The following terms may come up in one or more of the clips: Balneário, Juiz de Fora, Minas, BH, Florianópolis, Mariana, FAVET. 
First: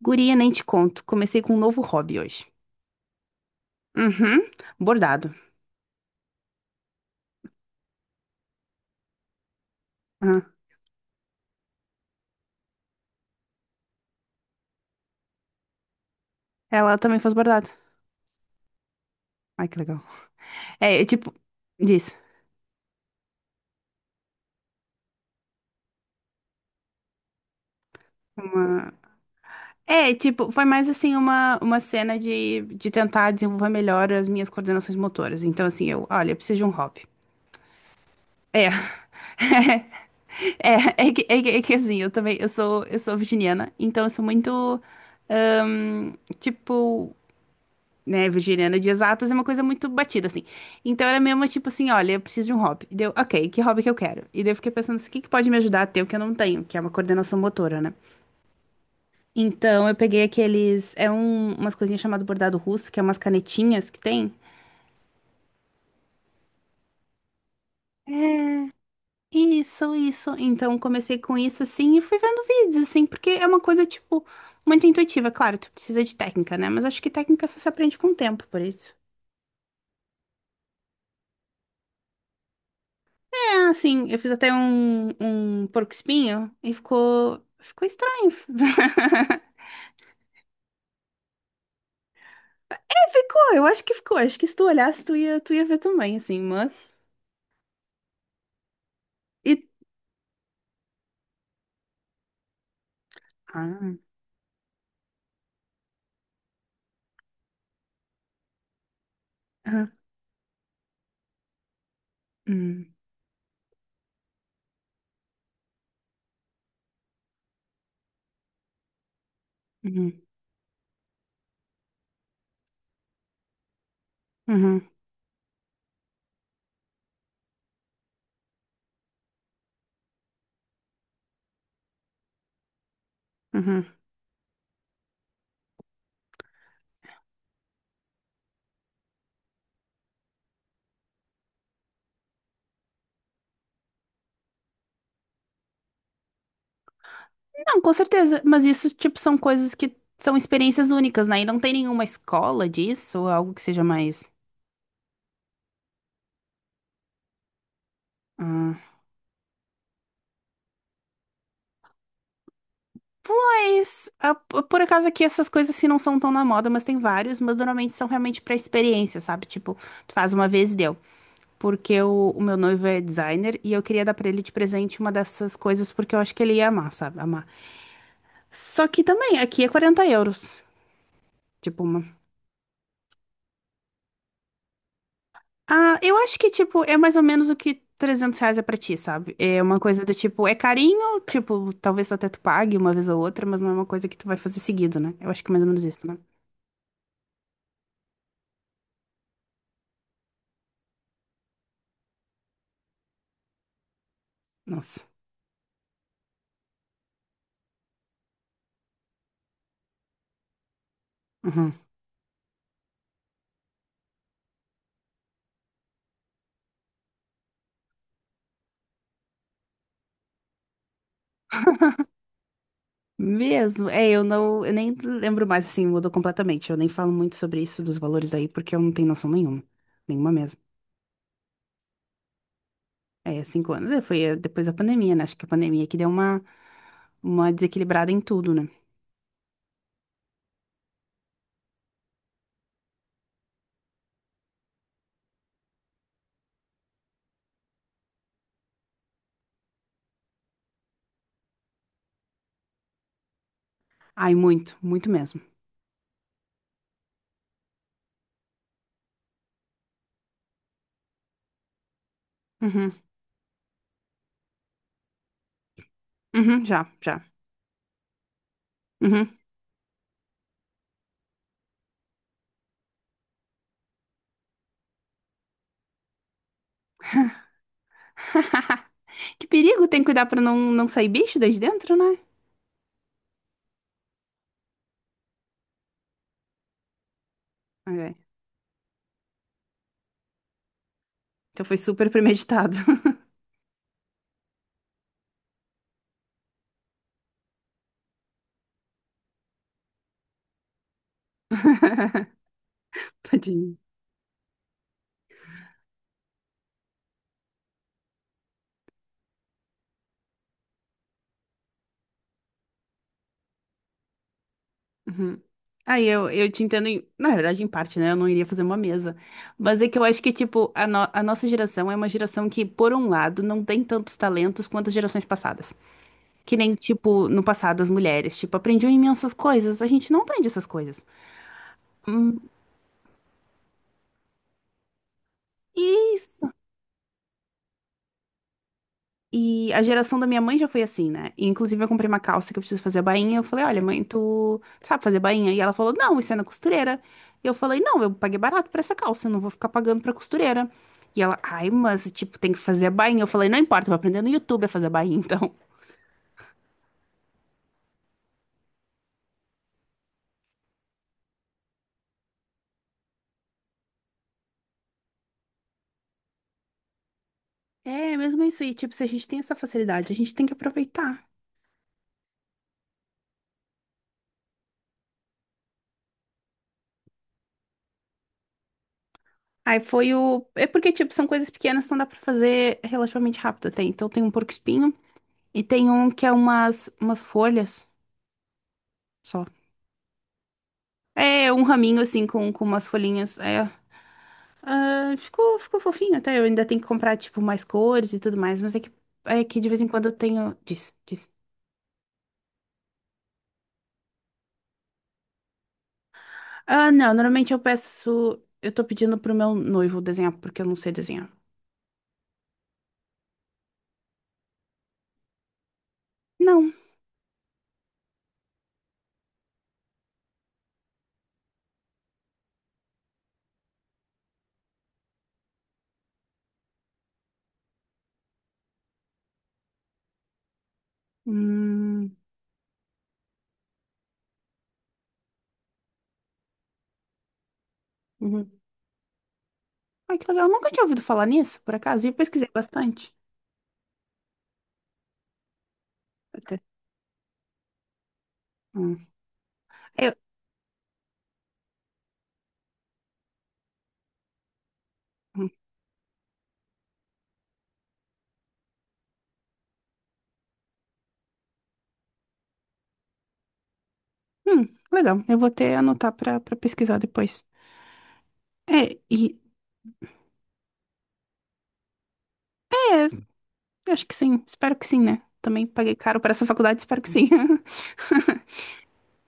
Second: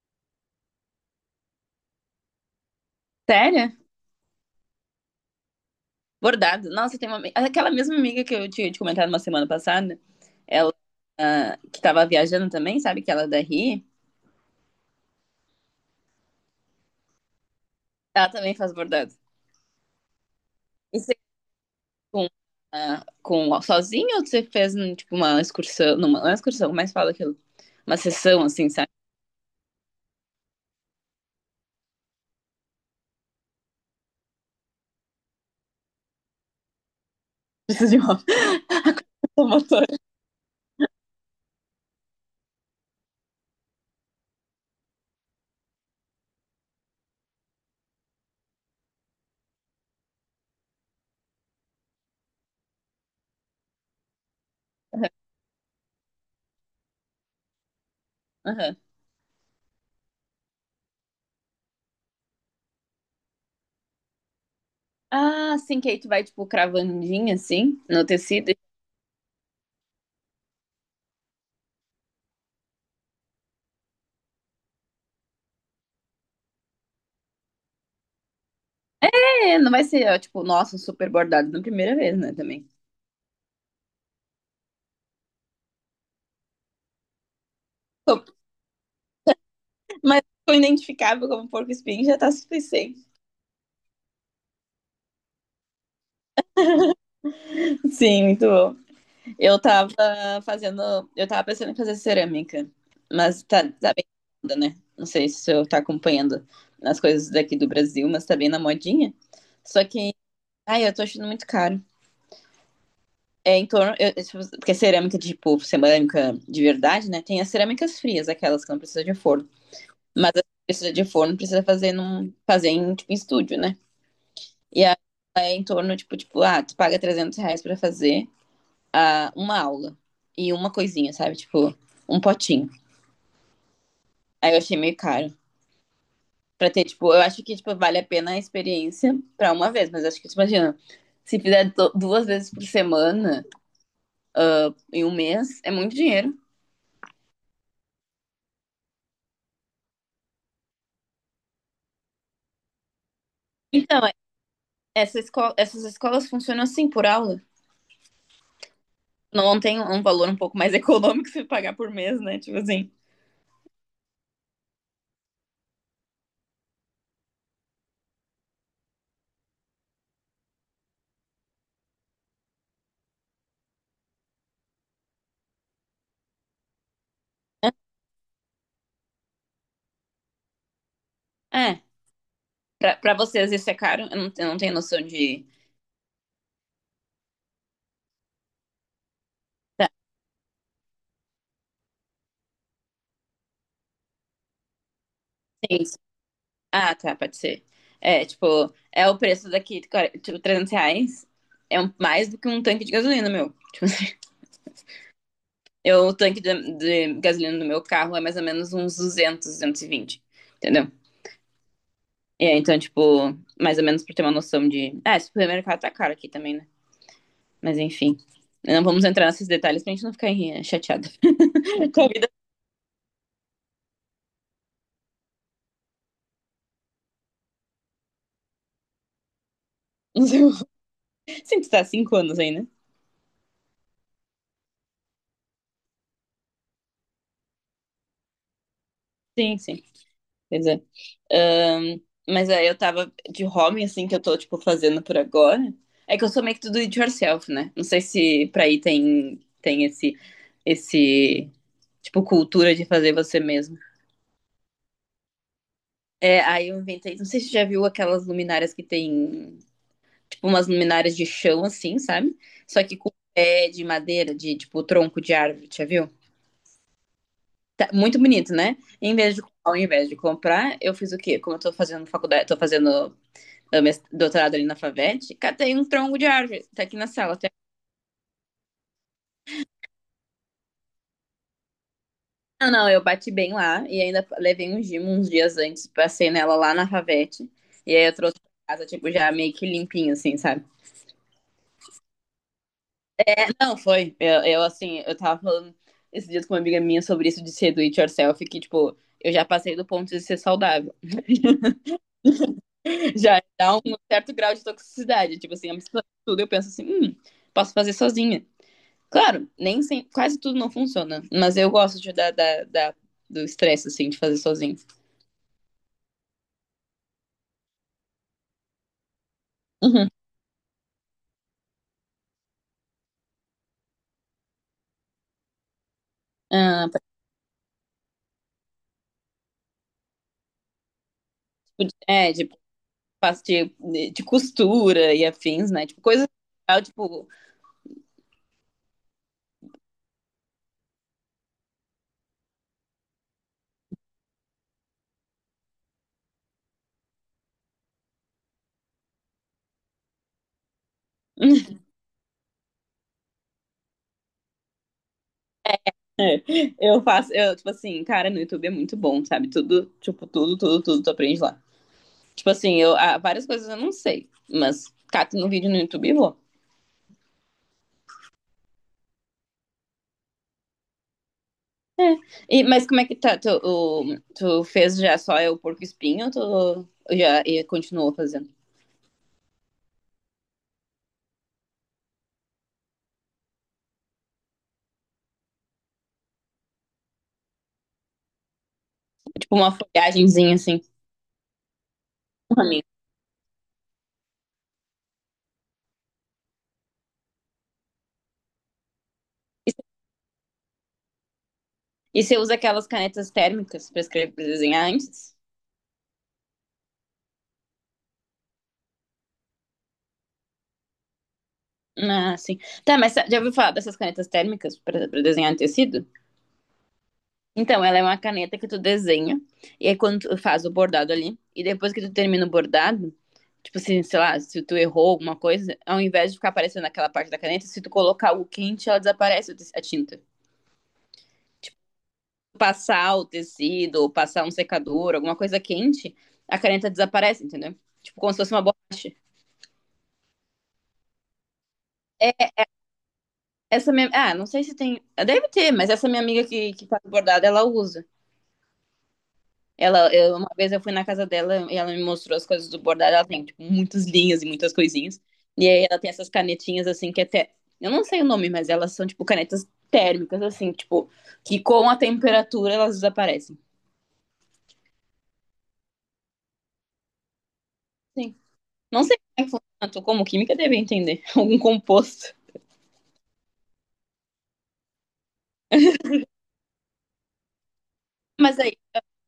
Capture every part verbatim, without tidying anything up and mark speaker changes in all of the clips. Speaker 1: Guria, nem te conto. Comecei com um novo hobby hoje.
Speaker 2: Sério?
Speaker 1: Uhum. Bordado.
Speaker 2: Bordado. Nossa, tem uma. ami- Aquela mesma amiga que eu tinha te comentado uma semana passada,
Speaker 1: Aham.
Speaker 2: ela ah, que tava viajando também, sabe? Que ela é da R I,
Speaker 1: Ela também faz bordado.
Speaker 2: ela também faz bordado.
Speaker 1: Ai, que legal.
Speaker 2: E
Speaker 1: É, é
Speaker 2: você
Speaker 1: tipo, diz.
Speaker 2: com, ah, com sozinha ou você fez hum, tipo uma excursão? Não, uma excursão, como é que fala aquilo? Uma sessão, assim, sabe?
Speaker 1: Uma... É, tipo, foi mais assim uma, uma cena de, de tentar desenvolver melhor as minhas coordenações motoras. Então, assim, eu, olha, eu preciso de um hobby.
Speaker 2: Preciso de uma,
Speaker 1: É.
Speaker 2: uma motora.
Speaker 1: É, é que, é que, é que assim, eu também, eu sou, eu sou virginiana, então eu sou muito, ahn, tipo, né, virginiana de exatas é uma coisa muito batida, assim. Então era mesmo tipo assim, olha, eu preciso de um hobby. E deu, ok, que hobby que eu quero? E daí eu fiquei pensando assim, o que que pode me ajudar a ter o que eu não tenho, que é uma coordenação motora, né?
Speaker 2: Aham.
Speaker 1: Então eu peguei aqueles, é um, umas coisinhas chamado bordado russo, que é umas canetinhas que tem.
Speaker 2: Ah, sim, que aí tu vai, tipo, cravandinha, assim, no tecido.
Speaker 1: Isso, isso. Então comecei com isso assim e fui vendo vídeos, assim, porque é uma coisa, tipo, muito intuitiva. Claro, tu precisa de técnica, né? Mas acho que técnica só se aprende com o tempo, por isso.
Speaker 2: É, não vai ser, ó, tipo, nossa, um super bordado na primeira vez, né, também.
Speaker 1: É, assim, eu fiz até um, um porco-espinho e ficou, ficou estranho.
Speaker 2: Mas foi identificável como porco-espinho, já tá suficiente.
Speaker 1: É, ficou, eu acho que ficou. Acho que se tu olhasse, tu ia, tu ia ver também, assim, mas...
Speaker 2: Sim, muito bom.
Speaker 1: E...
Speaker 2: Eu tava fazendo. Eu tava pensando em fazer cerâmica, mas tá, tá
Speaker 1: Ah,
Speaker 2: bem na moda, né? Não sei se eu tá acompanhando as coisas daqui do Brasil, mas tá bem na modinha. Só
Speaker 1: ah,
Speaker 2: que, ai, eu tô achando muito caro.
Speaker 1: hum,
Speaker 2: É em torno. Eu- eu- porque cerâmica, tipo, cerâmica de verdade, né? Tem as cerâmicas frias, aquelas que não precisa de forno.
Speaker 1: uhum,
Speaker 2: Mas as que precisa de forno, precisa fazer, num, fazer em, tipo, em estúdio, né? E
Speaker 1: uhum,
Speaker 2: aí é em torno, tipo, tipo, ah, tu paga trezentos reais pra fazer. Ah, uma aula e uma coisinha, sabe? Tipo, um potinho.
Speaker 1: uhum.
Speaker 2: Aí eu achei meio caro. Pra ter, tipo, eu acho que, tipo, vale a pena a experiência pra uma vez, mas acho que, tipo, imagina, se fizer do- duas vezes por semana em um mês, é muito dinheiro.
Speaker 1: Não, com certeza, mas isso, tipo, são coisas que são experiências únicas, né? E não tem nenhuma escola disso, ou algo que seja
Speaker 2: Então, é-
Speaker 1: mais...
Speaker 2: essa esco- essas escolas funcionam assim, por aula.
Speaker 1: Ah.
Speaker 2: Não tem um valor um pouco mais econômico se pagar por mês, né? Tipo assim.
Speaker 1: Pois, ah, p- por acaso aqui essas coisas assim não são tão na moda, mas tem vários, mas normalmente são realmente pra experiência, sabe? Tipo, tu faz uma vez e deu, porque o, o meu noivo é designer e eu queria dar pra ele de presente uma dessas coisas porque eu acho que ele ia amar, sabe? Amar. Só que também, aqui é quarenta euros.
Speaker 2: É,
Speaker 1: Tipo, uma.
Speaker 2: pra, pra vocês isso é caro? Eu não, eu não tenho noção de...
Speaker 1: Ah, eu acho que, tipo, é mais ou menos o que trezentos reais é pra ti, sabe? É uma
Speaker 2: Tá,
Speaker 1: coisa do tipo, é carinho, tipo, talvez até tu pague uma vez ou outra, mas não é uma coisa que tu vai fazer seguido, né? Eu acho que é mais ou menos
Speaker 2: sim,
Speaker 1: isso, né?
Speaker 2: ah, tá, pode ser. É, tipo, é o preço daqui, cara, tipo, trezentos reais. É um- mais do que um tanque de gasolina, meu. Tipo, assim,
Speaker 1: Nossa.
Speaker 2: eu, o tanque de, de gasolina do meu carro é mais ou menos uns duzentos, duzentos e vinte, entendeu?
Speaker 1: Uhum.
Speaker 2: E aí, então, tipo, mais ou menos pra ter uma noção de... Ah, esse supermercado tá caro aqui também, né? Mas enfim, não vamos entrar nesses detalhes pra gente não ficar eh, chateada. Tua vida,
Speaker 1: Mesmo, é, eu não, eu nem lembro mais, assim, mudou completamente. Eu nem falo muito sobre isso dos valores aí, porque eu não tenho noção nenhuma,
Speaker 2: não
Speaker 1: nenhuma
Speaker 2: sei,
Speaker 1: mesmo.
Speaker 2: sim, tu tá há cinco anos aí, né?
Speaker 1: É, cinco anos. É, foi eh, depois da pandemia, né? Acho que a pandemia que deu uma, uma desequilibrada em tudo, né?
Speaker 2: Sim, sim, pois é. Ahn, mas aí eu tava de home, assim, que eu tô, tipo, fazendo por agora. É que eu sou meio que tudo it yourself, né? Não sei se pra aí tem, tem esse, esse, tipo, cultura de fazer você mesmo.
Speaker 1: Ai, muito, muito mesmo.
Speaker 2: É, aí eu inventei, não sei se você já viu aquelas luminárias que tem, tipo, umas luminárias de chão, assim, sabe? Só
Speaker 1: Uhum,
Speaker 2: que com pé de madeira, de, tipo, tronco de árvore, já viu?
Speaker 1: uhum, já, já.
Speaker 2: Tá muito bonito, né? Em vez
Speaker 1: Uhum.
Speaker 2: de, ao invés de comprar, eu fiz o quê? Como eu tô fazendo faculdade, tô fazendo doutorado ali na FAVET, catei um tronco de árvore, tá aqui na sala. Tá?
Speaker 1: Que perigo, tem que cuidar pra não, não sair bicho desde dentro, né?
Speaker 2: Não, não, eu bati bem lá e ainda levei um gimo uns dias antes, passei nela lá na FAVET, e aí
Speaker 1: É.
Speaker 2: eu trouxe pra casa, tipo, já meio que limpinho, assim, sabe?
Speaker 1: Então foi super premeditado.
Speaker 2: Não, foi. Eu, eu assim, eu tava falando esses dias com uma amiga minha sobre isso de ser do it yourself, que, tipo, eu já passei do ponto de ser saudável. Já
Speaker 1: Tadinho.
Speaker 2: dá um certo grau de toxicidade. Tipo assim, a mistura de tudo, eu penso assim, hum, posso fazer sozinha. Claro, nem sem- quase tudo não funciona, mas eu gosto de, dar da, da- do estresse, assim, de fazer sozinho.
Speaker 1: Uhum. Aí eu, eu te entendo, em- na verdade, em parte, né? Eu não iria fazer uma mesa. Mas é que eu
Speaker 2: Uhum.
Speaker 1: acho que, tipo, a, no- a nossa geração é uma geração que, por um lado, não tem tantos talentos quanto as gerações passadas. Que nem,
Speaker 2: Ah,
Speaker 1: tipo, no passado as mulheres, tipo, aprendiam imensas coisas. A gente não aprende essas coisas.
Speaker 2: tipo, de- é, de,
Speaker 1: Hum,
Speaker 2: faço de, de costura e afins, né? Tipo, coisa
Speaker 1: isso!
Speaker 2: legal, tipo,
Speaker 1: E a geração da minha mãe já foi assim, né? E, inclusive, eu comprei uma calça que eu preciso fazer a bainha. Eu falei, olha, mãe, tu sabe fazer bainha? E ela falou, não, isso é na costureira. E eu falei, não, eu paguei barato pra essa calça, eu não vou ficar pagando pra costureira. E ela, ai, mas, tipo, tem que fazer a bainha. Eu falei, não importa, eu vou aprender no YouTube a fazer a bainha, então.
Speaker 2: eu faço, eu, tipo assim, cara, no YouTube é muito bom, sabe? Tudo, tipo, tudo, tudo, tudo tu aprende lá. Tipo assim, eu, ah, várias coisas eu não sei, mas cato no vídeo no YouTube e vou.
Speaker 1: É, mesmo isso aí, tipo, se a gente tem essa facilidade, a gente tem que aproveitar.
Speaker 2: E, mas como é que tá? Tu, o- tu fez já só o porco-espinho ou tu já e continuou fazendo?
Speaker 1: Aí foi o. É porque, tipo, são coisas pequenas, então dá pra fazer relativamente rápido até. Então tem um porco-espinho e tem um que é umas, umas folhas só.
Speaker 2: Tipo uma folhagemzinha, assim.
Speaker 1: É um raminho, assim, com, com umas
Speaker 2: Amigo.
Speaker 1: folhinhas. É. Ah, ficou, ficou fofinho até. Eu ainda tenho que comprar, tipo, mais cores e tudo mais. Mas é que, é que de vez em quando eu tenho. Diz, diz.
Speaker 2: E você usa aquelas canetas térmicas para escrever, para desenhar antes?
Speaker 1: Ah, não. Normalmente eu peço. Eu tô pedindo pro meu noivo desenhar, porque eu não sei desenhar.
Speaker 2: Ah, sim. Tá, mas sa- já ouviu falar dessas canetas térmicas para pra desenhar em tecido?
Speaker 1: Não.
Speaker 2: Então, ela é uma caneta que tu desenha, e aí quando tu faz o bordado ali, e depois que tu termina o bordado, tipo assim, sei lá, se tu errou alguma coisa, ao invés de ficar aparecendo aquela parte da caneta, se tu colocar o quente, ela desaparece o te- a tinta.
Speaker 1: Hum.
Speaker 2: Passar o tecido, ou passar um secador, alguma coisa quente, a caneta desaparece, entendeu? Tipo, como se
Speaker 1: Uhum.
Speaker 2: fosse uma borracha.
Speaker 1: Ai, que legal. Eu nunca tinha ouvido falar nisso, por acaso. E eu pesquisei bastante.
Speaker 2: Essa minha. Ah, não sei se tem. ah, Deve ter, mas essa minha amiga
Speaker 1: Até.
Speaker 2: que, que faz bordado, ela usa.
Speaker 1: Hum.
Speaker 2: Ela,
Speaker 1: Eu...
Speaker 2: eu- uma vez eu fui na casa dela e ela me mostrou as coisas do bordado. Ela tem, tipo, muitas linhas e muitas coisinhas. E aí ela tem essas canetinhas, assim, que até. Eu não sei o nome, mas elas são, tipo, canetas térmicas, assim, tipo, que com a temperatura elas desaparecem.
Speaker 1: Hum, legal. Eu vou até anotar pra, pra pesquisar depois.
Speaker 2: Sim.
Speaker 1: É,
Speaker 2: Não sei como
Speaker 1: e...
Speaker 2: é que funciona, tu como química deve entender. Algum composto.
Speaker 1: É, eu acho que sim. Espero que sim, né? Também paguei caro pra essa faculdade, espero que sim.
Speaker 2: Mas aí,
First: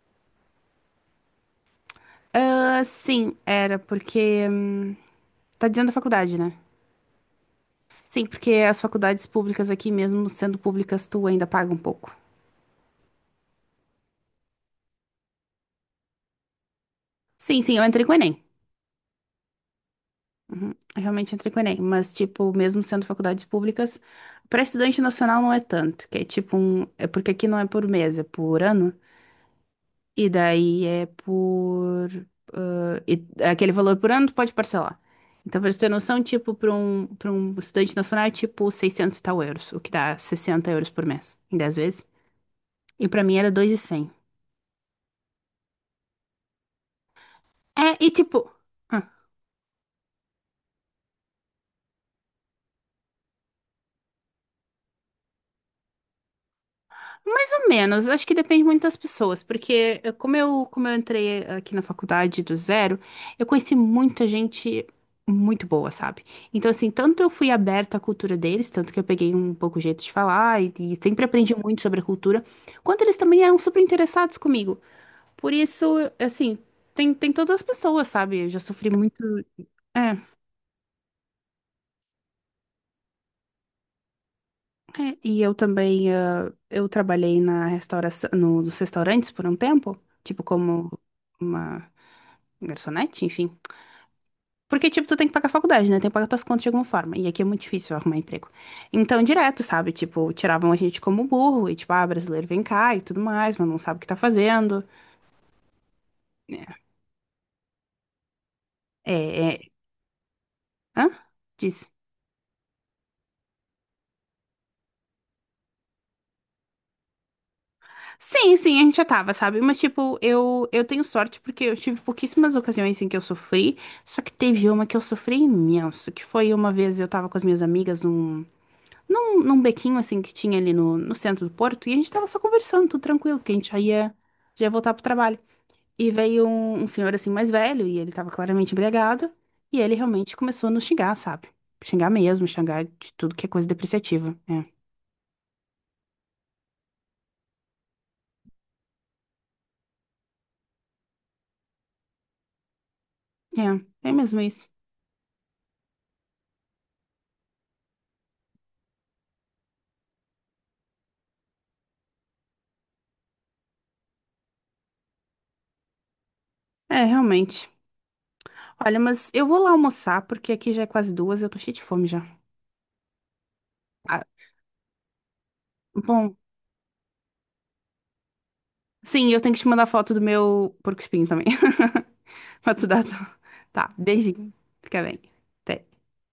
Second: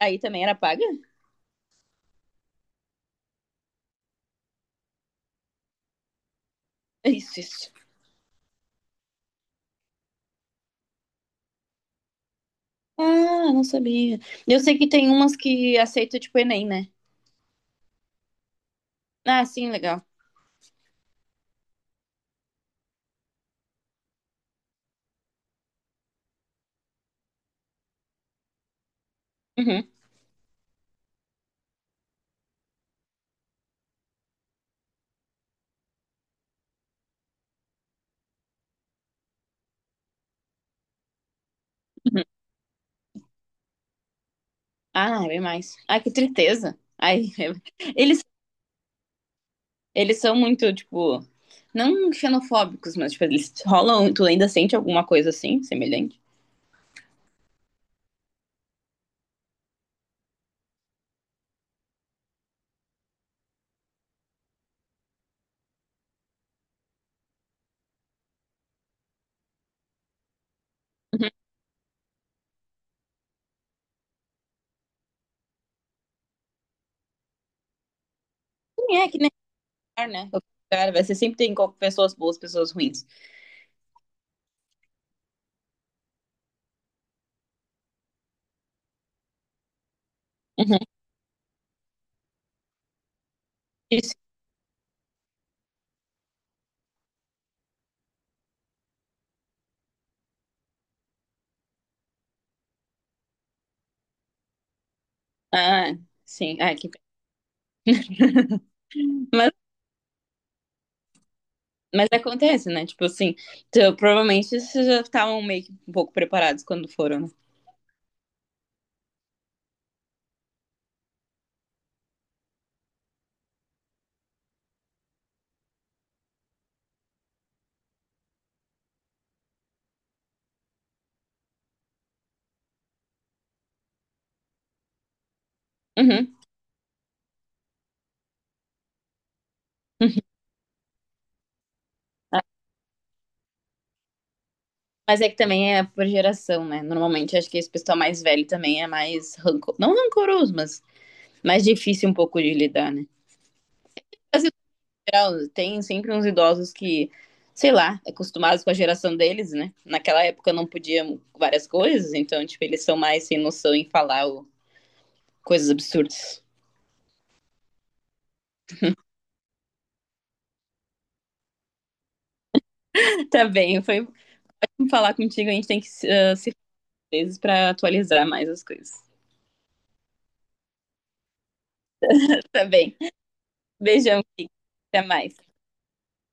Speaker 2: aí também era paga?
Speaker 1: Ah, sim, era, porque... hum, tá dizendo a faculdade, né?
Speaker 2: Isso, isso.
Speaker 1: Sim, porque as faculdades públicas aqui, mesmo sendo públicas, tu ainda paga um pouco.
Speaker 2: Ah, não sabia. Eu sei que tem umas que aceita, tipo, Enem, né?
Speaker 1: Sim, sim, eu entrei com o Enem.
Speaker 2: Ah, sim, legal.
Speaker 1: Uhum, eu realmente entrei com o Enem. Mas, tipo, mesmo sendo faculdades públicas, para estudante nacional não é tanto. Que é tipo um... É porque aqui não é por mês, é por ano.
Speaker 2: Uhum.
Speaker 1: E daí é por. Ah, e- aquele valor por ano tu pode parcelar. Então, pra você ter noção, tipo, para um, para um estudante nacional é tipo seiscentos e tal euros, o que dá sessenta euros por mês, em dez vezes. E pra mim era dois mil e cem.
Speaker 2: Ah, bem mais. Ai, que tristeza. Ai,
Speaker 1: É, e
Speaker 2: eles,
Speaker 1: tipo. ah,
Speaker 2: eles são muito, tipo, não xenofóbicos, mas, tipo, eles rolam, tu ainda sente alguma coisa assim, semelhante?
Speaker 1: Mais ou menos, acho que depende muito das pessoas, porque eh, como eu, como eu entrei eh, aqui na faculdade do zero, eu conheci muita gente muito boa, sabe? Então, assim, tanto eu fui aberta à cultura deles, tanto que eu peguei um pouco o jeito de falar e, e sempre
Speaker 2: Uhum.
Speaker 1: aprendi muito sobre a cultura, quanto eles também eram super interessados comigo. Por isso, assim, tem, tem todas as pessoas, sabe? Eu já sofri
Speaker 2: Sim, é que
Speaker 1: muito.
Speaker 2: nem lugar,
Speaker 1: É,
Speaker 2: né? Qualquer lugar, vai, você sempre tem co- pessoas boas, pessoas ruins.
Speaker 1: é, e eu também, ah, eu trabalhei na restauração, no- nos restaurantes por um tempo, tipo,
Speaker 2: Uhum.
Speaker 1: como. Uma garçonete, enfim.
Speaker 2: Isso.
Speaker 1: Porque, tipo, tu tem que pagar a faculdade, né? Tem que pagar tuas contas de alguma forma. E aqui é muito difícil arrumar emprego. Então, direto, sabe? Tipo, tiravam a gente como burro. E, tipo, ah, brasileiro vem cá e tudo mais, mas não sabe o que tá fazendo.
Speaker 2: Ah, sim. Ah, que...
Speaker 1: É,
Speaker 2: mas,
Speaker 1: é... Hã? Diz.
Speaker 2: mas acontece, né? Tipo assim, então provavelmente vocês já estavam meio que um pouco preparados quando foram, né?
Speaker 1: Sim, sim, a gente já tava, sabe? Mas, tipo, eu, eu tenho sorte porque eu tive pouquíssimas ocasiões em que eu sofri. Só que teve uma que eu sofri imenso, que foi uma vez eu tava com as minhas amigas num num, num bequinho assim que tinha ali no, no centro do Porto, e a gente tava só conversando, tudo tranquilo, porque a gente já ia, já ia voltar pro trabalho. E
Speaker 2: Uhum.
Speaker 1: veio um, um senhor assim mais velho, e ele tava claramente embriagado, e ele realmente começou a nos xingar, sabe? Xingar mesmo, xingar de tudo que é coisa depreciativa. É,
Speaker 2: Mas é que também é por geração, né? Normalmente acho que esse pessoal mais velho também é mais rancor... não rancoroso, mas mais difícil um pouco de lidar, né?
Speaker 1: é, é mesmo
Speaker 2: Mas em
Speaker 1: isso.
Speaker 2: geral, tem sempre uns idosos que, sei lá, acostumados com a geração deles, né? Naquela época não podiam várias coisas, então tipo eles são mais sem noção em falar o- coisas absurdas.
Speaker 1: É, realmente. Olha, mas eu vou lá almoçar, porque aqui já é quase duas, eu tô cheia de fome já.
Speaker 2: Tá bem, foi
Speaker 1: Ah,
Speaker 2: falar contigo, a gente tem que
Speaker 1: bom,
Speaker 2: ah, se fazer vezes para atualizar mais as coisas.
Speaker 1: sim, eu tenho que te mandar foto do meu porco-espinho também.
Speaker 2: Tá
Speaker 1: Pra tu
Speaker 2: bem.
Speaker 1: dar. a tua- Tá,
Speaker 2: Beijão,
Speaker 1: beijinho. Fica
Speaker 2: até
Speaker 1: bem.
Speaker 2: mais.
Speaker 1: Até.